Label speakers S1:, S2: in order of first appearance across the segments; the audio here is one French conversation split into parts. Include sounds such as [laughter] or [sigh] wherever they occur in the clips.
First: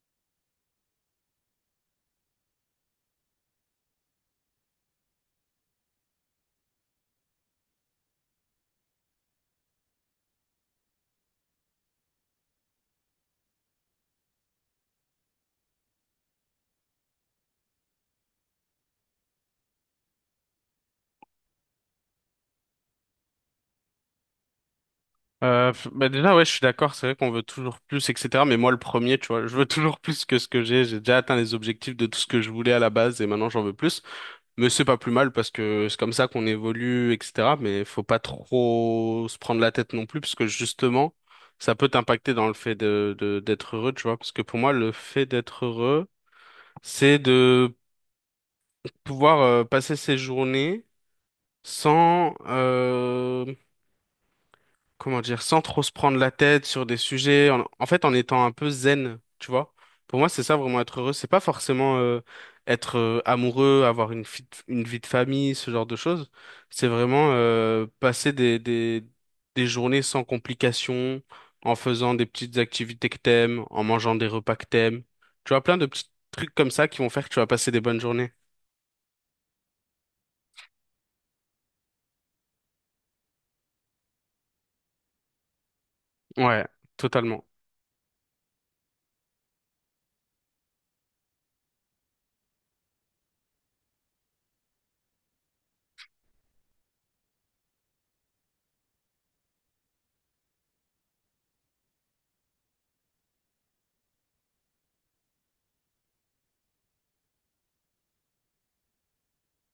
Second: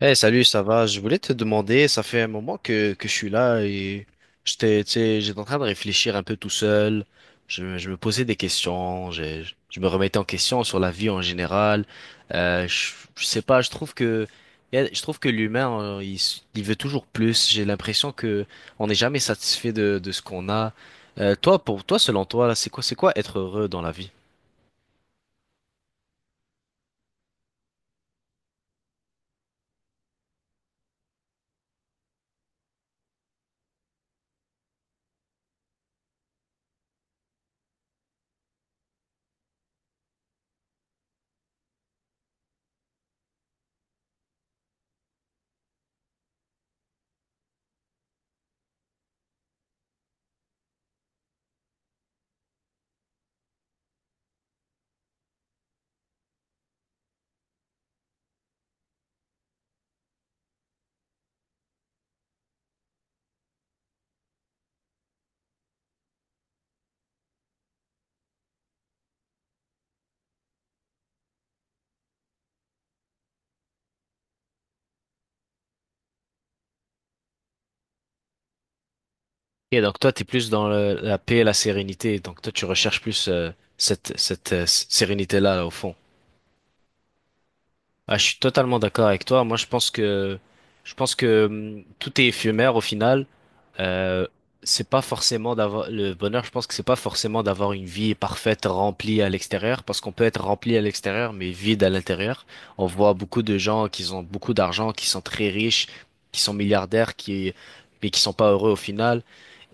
S1: Hey, salut, ça va? Je voulais te demander, ça fait un moment que je suis là et j'étais, tu sais, j'étais en train de réfléchir un peu tout seul. Je me posais des questions, je me remettais en question sur la vie en général. Euh, je, je sais pas, je trouve je trouve que l'humain, il veut toujours plus. J'ai l'impression que on n'est jamais satisfait de ce qu'on a. Toi, pour toi, selon toi, là, c'est quoi être heureux dans la vie?
S2: Bah déjà, ouais, je suis d'accord, c'est vrai qu'on veut toujours plus, etc. Mais moi, le premier, tu vois, je veux [laughs] toujours plus que ce que j'ai. J'ai déjà atteint les objectifs de tout ce que je voulais à la base et maintenant j'en veux plus. Mais c'est pas plus mal parce que c'est comme ça qu'on évolue, etc. Mais faut pas trop se prendre la tête non plus parce que justement, ça peut t'impacter dans le fait d'être heureux, tu vois. Parce que pour moi, le fait d'être heureux, c'est de pouvoir passer ses journées sans, comment dire, sans trop se prendre la tête sur des sujets, en fait, en étant un peu zen, tu vois. Pour moi, c'est ça vraiment être heureux. C'est pas forcément être amoureux, avoir une vie de famille, ce genre de choses. C'est vraiment passer des journées sans complications, en faisant des petites activités que t'aimes, en mangeant des repas que t'aimes. Tu vois, plein de petits trucs comme ça qui vont faire que tu vas passer des bonnes journées.
S1: Et donc toi, t'es plus dans la paix et la sérénité. Donc toi, tu recherches plus cette sérénité-là, là, au fond.
S2: Ouais, totalement.
S1: Ah, je suis totalement d'accord avec toi. Moi, je pense que tout est éphémère au final. Euh, c'est pas forcément d'avoir le bonheur. Je pense que c'est pas forcément d'avoir une vie parfaite remplie à l'extérieur, parce qu'on peut être rempli à l'extérieur mais vide à l'intérieur. On voit beaucoup de gens qui ont beaucoup d'argent, qui sont très riches, qui sont milliardaires, qui mais qui sont pas heureux au final.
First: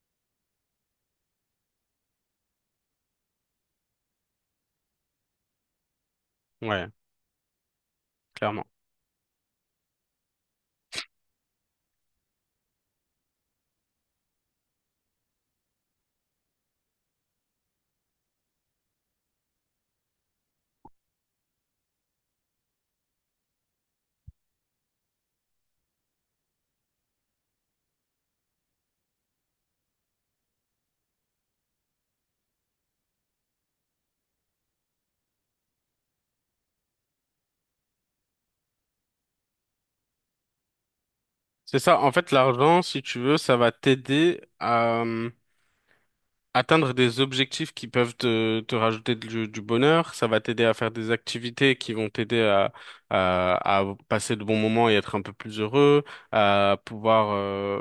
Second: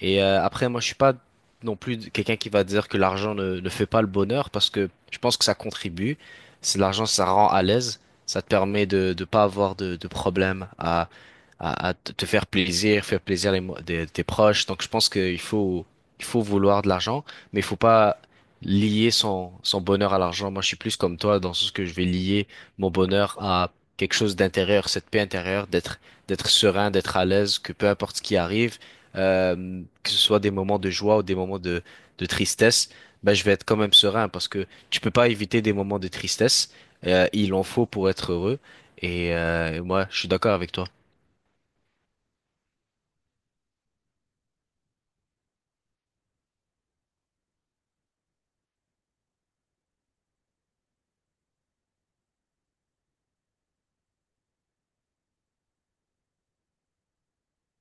S1: Et après, moi, je suis pas non plus quelqu'un qui va dire que l'argent ne fait pas le bonheur, parce que je pense que ça contribue. C'est
S2: Ouais,
S1: l'argent, ça rend à l'aise. Ça te
S2: clairement.
S1: permet de ne pas avoir de problème à te faire plaisir tes proches. Donc je pense il faut vouloir de l'argent, mais il faut pas lier son bonheur à l'argent. Moi, je suis plus comme toi dans ce sens que je vais lier mon bonheur à quelque chose d'intérieur, cette paix intérieure, d'être serein, d'être à l'aise, que peu importe ce qui arrive, que ce soit des moments de joie ou des moments de tristesse, ben, je vais être quand même serein parce que tu peux pas éviter des moments de tristesse. Il en faut pour être heureux. Et moi, je suis d'accord avec toi.
S2: C'est ça, en fait, l'argent, si tu veux, ça va t'aider à atteindre des objectifs qui peuvent te rajouter du bonheur, ça va t'aider à faire des activités qui vont t'aider à passer de bons moments et être un peu plus heureux, à pouvoir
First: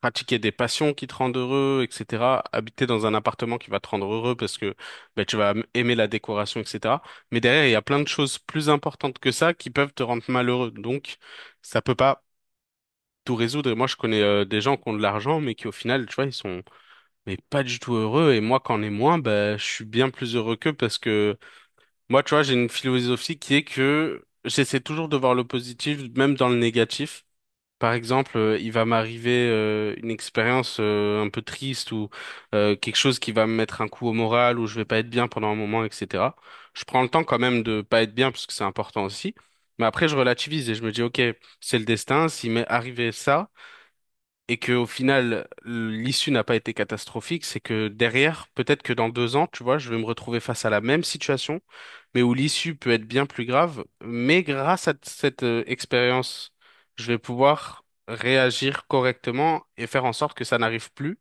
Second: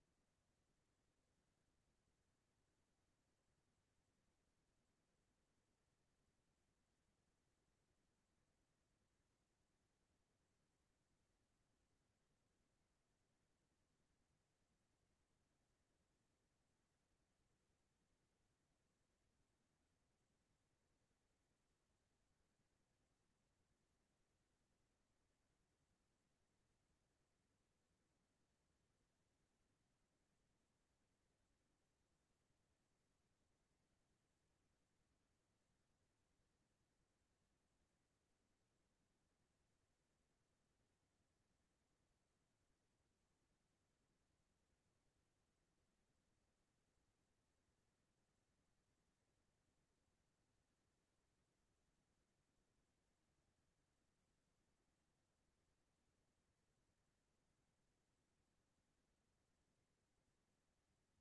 S2: pratiquer des passions qui te rendent heureux, etc. Habiter dans un appartement qui va te rendre heureux parce que ben, tu vas aimer la décoration, etc. Mais derrière, il y a plein de choses plus importantes que ça qui peuvent te rendre malheureux. Donc, ça peut pas tout résoudre. Et moi, je connais des gens qui ont de l'argent, mais qui au final, tu vois, ils sont mais pas du tout heureux. Et moi, quand on est moins, bah, je suis bien plus heureux qu'eux parce que moi, tu vois, j'ai une philosophie qui est que j'essaie toujours de voir le positif, même dans le négatif. Par exemple, il va m'arriver une expérience un peu triste ou quelque chose qui va me mettre un coup au moral ou je vais pas être bien pendant un moment, etc. Je prends le temps quand même de pas être bien parce que c'est important aussi. Mais après, je relativise et je me dis, OK, c'est le destin. S'il m'est arrivé ça, et que au final l'issue n'a pas été catastrophique, c'est que derrière, peut-être que dans 2 ans, tu vois, je vais me retrouver face à la même situation, mais où l'issue peut être bien plus grave, mais grâce à cette expérience, je vais pouvoir réagir correctement et faire en sorte que ça n'arrive plus.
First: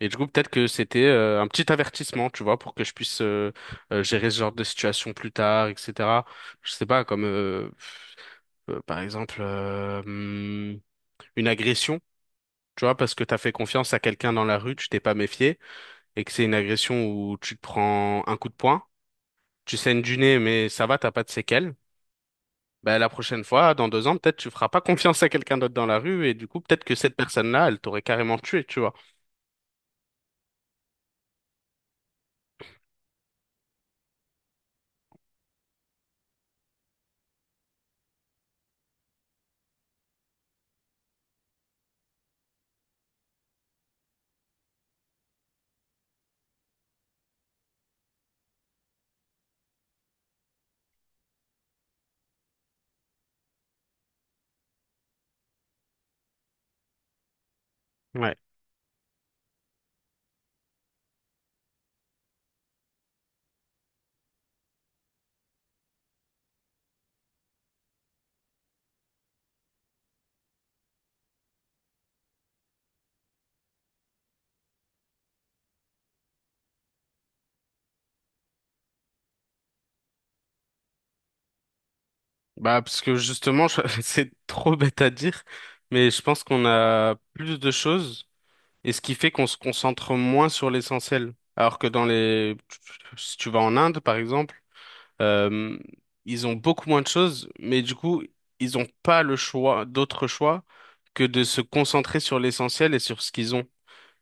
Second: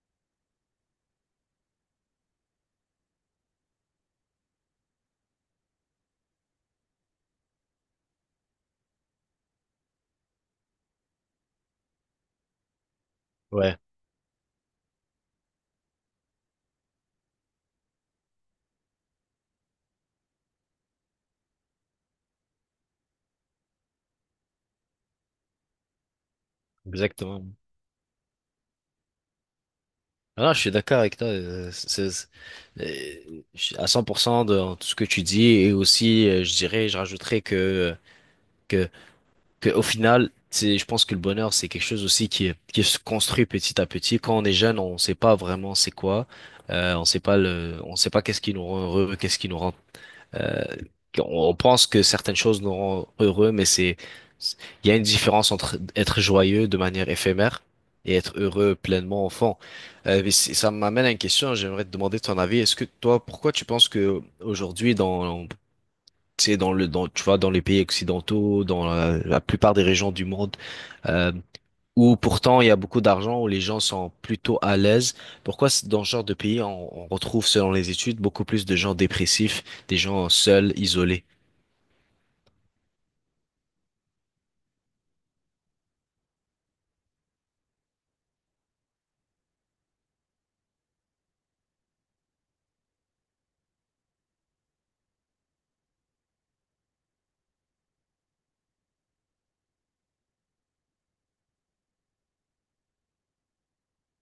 S2: Et du coup, peut-être que c'était un petit avertissement, tu vois, pour que je puisse gérer ce genre de situation plus tard, etc. Je sais pas, comme par exemple une agression. Tu vois, parce que t'as fait
S1: Ouais,
S2: confiance à quelqu'un dans la rue, tu t'es pas méfié, et que c'est une agression où tu te prends un coup de poing, tu saignes du nez, mais ça va, t'as pas de séquelles. Bah, la prochaine fois, dans 2 ans, peut-être tu feras pas confiance à quelqu'un d'autre dans la rue, et du coup, peut-être que cette
S1: exactement.
S2: personne-là, elle t'aurait carrément tué, tu vois.
S1: Ah, je suis d'accord avec toi. Je suis à 100% de en tout ce que tu dis. Et aussi, je dirais, je rajouterais que, que au final, c'est, je pense que le bonheur, c'est quelque chose aussi qui se construit petit à petit. Quand on est jeune, on sait pas vraiment c'est quoi. On sait pas le, on sait pas qu'est-ce qui nous rend heureux, qu'est-ce qui nous rend… Euh, on pense que certaines choses nous rendent heureux, il y a une différence entre être joyeux de manière éphémère et
S2: Ouais.
S1: être heureux pleinement au fond. Ça m'amène à une question, hein. J'aimerais te demander ton avis. Pourquoi tu penses que aujourd'hui, tu sais, tu vois, dans les pays occidentaux, dans la plupart des régions du monde, euh, où pourtant il y a beaucoup d'argent, où les gens sont plutôt à l'aise. Dans ce genre de pays, on retrouve, selon les études, beaucoup plus de gens dépressifs, des gens seuls, isolés?
S2: Bah, parce que justement, [laughs] c'est trop bête à dire, mais je pense qu'on a plus de choses, et ce qui fait qu'on se concentre moins sur l'essentiel. Alors que si tu vas en Inde, par exemple, Euh, ils ont beaucoup moins de choses, mais du coup, ils n'ont pas le choix, d'autre choix que de se concentrer sur l'essentiel et sur ce qu'ils ont.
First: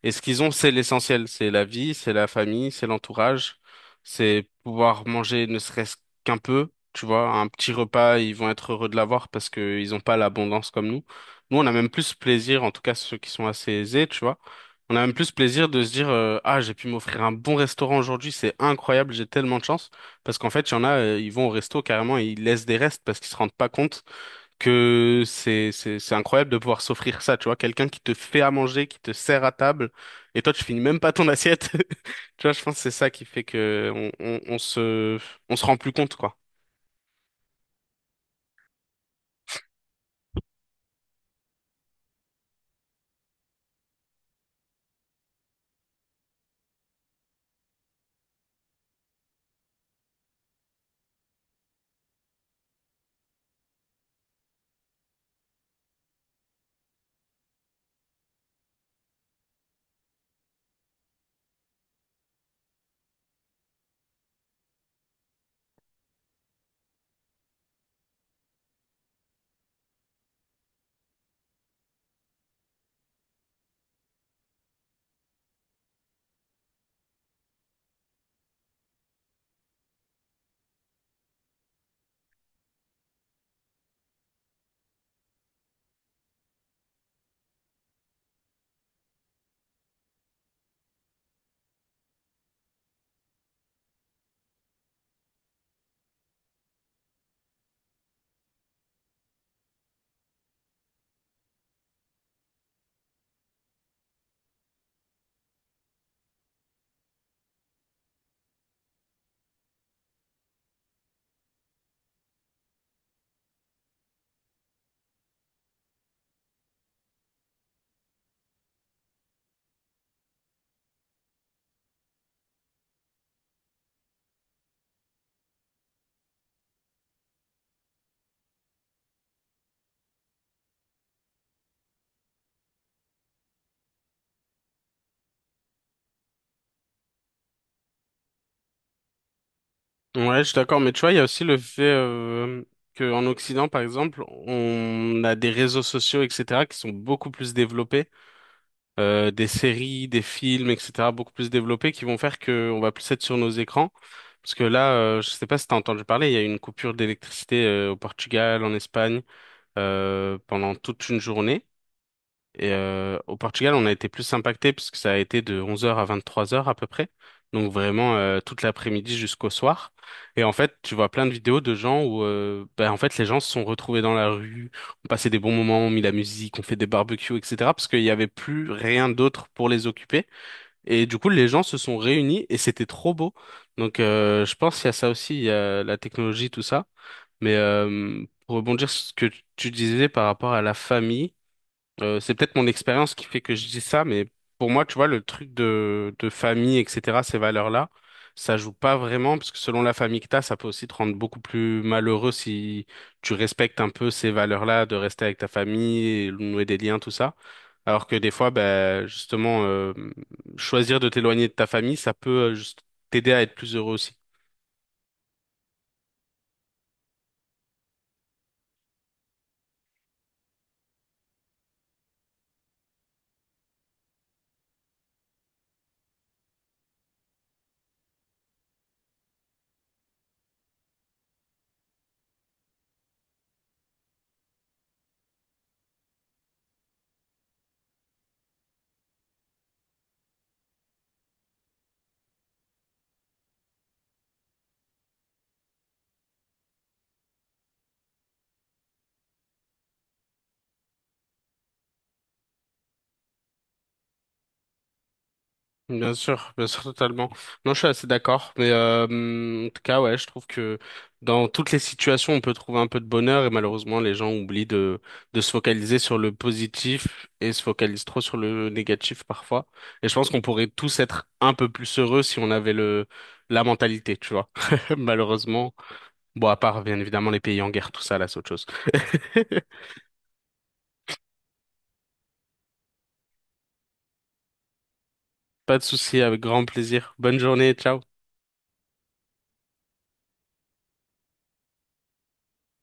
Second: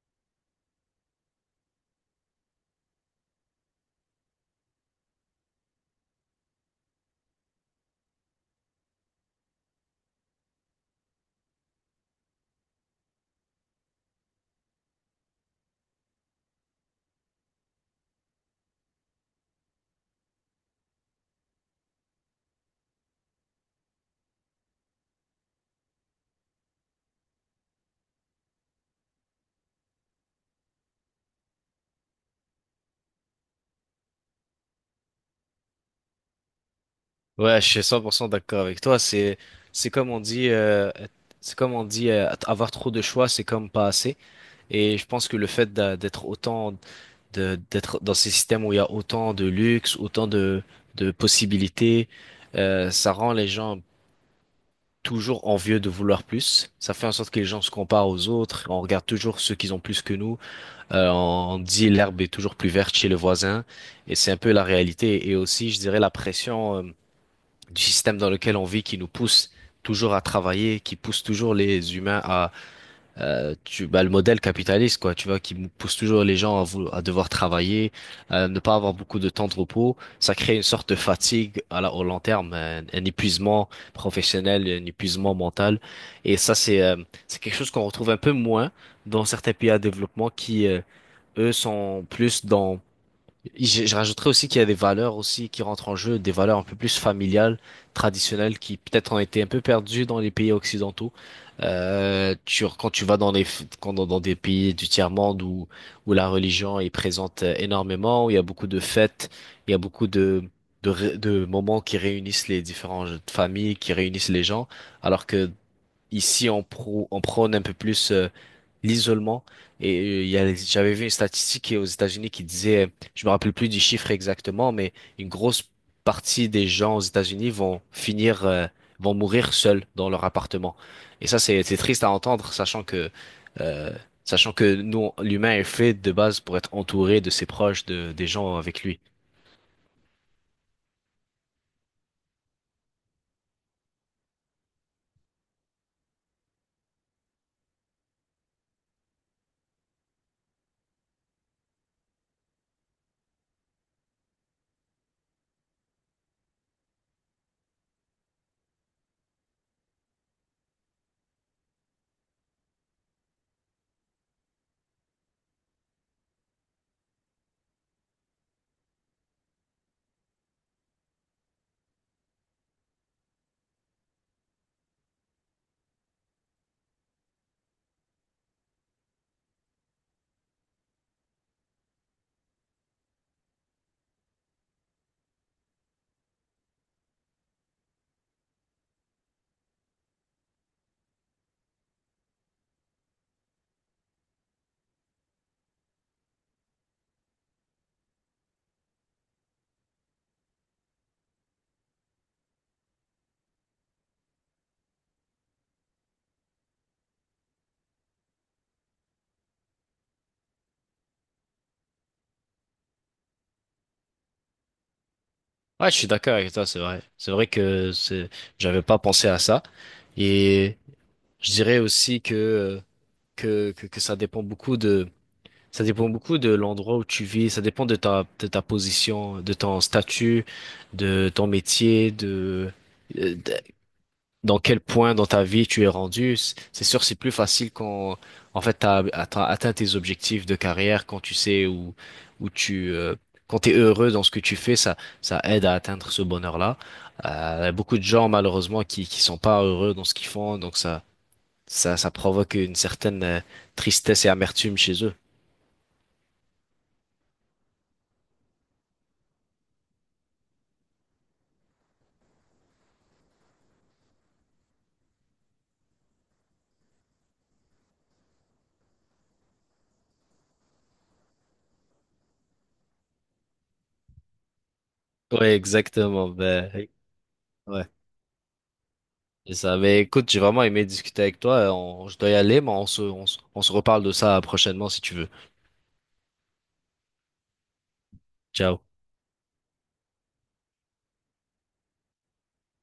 S2: Et ce qu'ils ont, c'est l'essentiel. C'est la vie, c'est la famille, c'est l'entourage, c'est pouvoir manger ne serait-ce qu'un peu. Tu vois, un petit repas, ils vont être heureux de l'avoir parce qu'ils n'ont pas l'abondance comme nous. Nous, on a même plus plaisir, en tout cas ceux qui sont assez aisés, tu vois. On a même plus plaisir de se dire, ah, j'ai pu m'offrir un bon restaurant aujourd'hui, c'est incroyable, j'ai tellement de chance. Parce qu'en fait, il y en a, ils vont au resto carrément et ils laissent des restes parce qu'ils se rendent pas compte que c'est incroyable de pouvoir s'offrir ça, tu vois, quelqu'un qui te fait à manger, qui te sert à table, et toi tu finis même pas ton assiette. [laughs] Tu vois, je pense que c'est ça qui fait que on se rend plus compte, quoi.
S1: Ouais, je suis 100% d'accord avec toi. C'est comme on dit, c'est comme on dit, avoir trop de choix, c'est comme pas assez. Et je pense que le fait d'être autant, d'être dans ces systèmes où il y a autant de luxe, autant de possibilités, ça rend les gens toujours envieux de vouloir plus. Ça fait en sorte que les gens se comparent aux autres. On regarde toujours ceux qui ont plus que nous. On dit l'herbe est toujours plus verte chez le voisin. Et c'est un peu la réalité. Et aussi, je dirais, la pression, du système dans lequel on vit qui nous pousse toujours à travailler, qui pousse toujours les humains à… tu bah, le modèle capitaliste quoi, tu vois, qui pousse toujours les gens à, à devoir travailler, à ne pas avoir beaucoup de temps de repos. Ça crée une sorte de fatigue à au long terme, un épuisement professionnel, un épuisement mental. Et ça, c'est quelque chose qu'on retrouve un peu moins dans certains pays à développement qui eux sont plus dans… je rajouterais aussi qu'il y a des valeurs aussi qui rentrent en jeu, des valeurs un peu plus familiales, traditionnelles, qui peut-être ont été un peu perdues dans les pays occidentaux. Quand tu vas dans les, dans des pays du tiers-monde où, où la religion est présente énormément, où il y a beaucoup de fêtes, il y a beaucoup de moments qui réunissent les différentes familles, qui réunissent les gens, alors que ici on prône un peu plus l'isolement. Et j'avais vu une statistique aux États-Unis qui disait, je me rappelle plus du chiffre exactement, mais une grosse partie des gens aux États-Unis vont finir, vont mourir seuls dans leur appartement. Et ça, c'est triste à entendre, euh, sachant que nous, l'humain est fait de base pour être entouré de ses proches, de des gens avec lui.
S2: Ouais, je suis d'accord, mais tu vois, il y a aussi le fait qu'en Occident, par exemple, on a des réseaux sociaux, etc., qui sont beaucoup plus développés des séries, des films, etc., beaucoup plus développés qui vont faire que on va plus être sur nos écrans. Parce que là, je sais pas si t'as entendu parler, il y a eu une coupure d'électricité au Portugal, en Espagne, pendant toute une journée. Et au Portugal, on a été plus impacté puisque ça a été de 11 h à 23 h à peu près. Donc vraiment toute l'après-midi jusqu'au soir. Et en fait, tu vois plein de vidéos de gens où ben, en fait les gens se sont retrouvés dans la rue, ont passé des bons moments, ont mis la musique, ont fait des barbecues, etc. Parce qu'il n'y avait plus rien d'autre pour les occuper. Et du coup, les gens se sont réunis et c'était trop beau. Donc je pense qu'il y a ça aussi, il y a la technologie, tout ça. Mais pour rebondir sur ce que tu disais par rapport à la famille. C'est peut-être mon expérience qui fait que je dis ça, mais pour moi, tu vois, le truc de famille, etc., ces valeurs-là, ça joue pas vraiment, parce que selon la famille que t'as, ça peut aussi te rendre beaucoup plus malheureux si tu respectes un peu ces valeurs-là, de rester avec ta famille, et nouer des liens, tout ça. Alors que des fois, ben, justement, choisir de t'éloigner de ta famille, ça peut juste t'aider à être plus heureux aussi.
S1: Ouais, je suis d'accord avec toi, c'est vrai. J'avais pas pensé à ça. Et je dirais aussi que que ça dépend beaucoup de, ça dépend beaucoup de l'endroit où tu vis, ça dépend de de ta position, de ton statut, de ton métier, euh, de- dans quel point dans ta vie tu es rendu. C'est sûr, c'est plus facile quand, en fait, t'as atteint tes objectifs de carrière, quand tu sais où, où tu, euh, quand t'es heureux dans ce que tu fais, ça aide à atteindre ce bonheur-là. Beaucoup de gens, malheureusement, qui sont pas heureux dans ce qu'ils font, donc ça provoque une certaine tristesse et amertume chez eux.
S2: Bien sûr, totalement. Non, je suis assez d'accord. Mais en tout cas, ouais, je trouve que dans toutes les situations, on peut trouver un peu de bonheur et malheureusement, les gens oublient de se focaliser sur le positif et se focalisent trop sur le négatif parfois. Et je pense qu'on pourrait tous être un peu plus heureux si on avait le la mentalité, tu vois. [laughs]
S1: Ouais,
S2: Malheureusement,
S1: exactement.
S2: bon, à part
S1: Ben,
S2: bien évidemment les pays en
S1: ouais,
S2: guerre, tout ça, là, c'est autre chose.
S1: c'est ça.
S2: [laughs]
S1: Mais écoute, j'ai vraiment aimé discuter avec toi. Je dois y aller, mais on se reparle de ça prochainement si tu veux.
S2: Pas de souci, avec grand plaisir. Bonne journée, ciao.
S1: Ciao.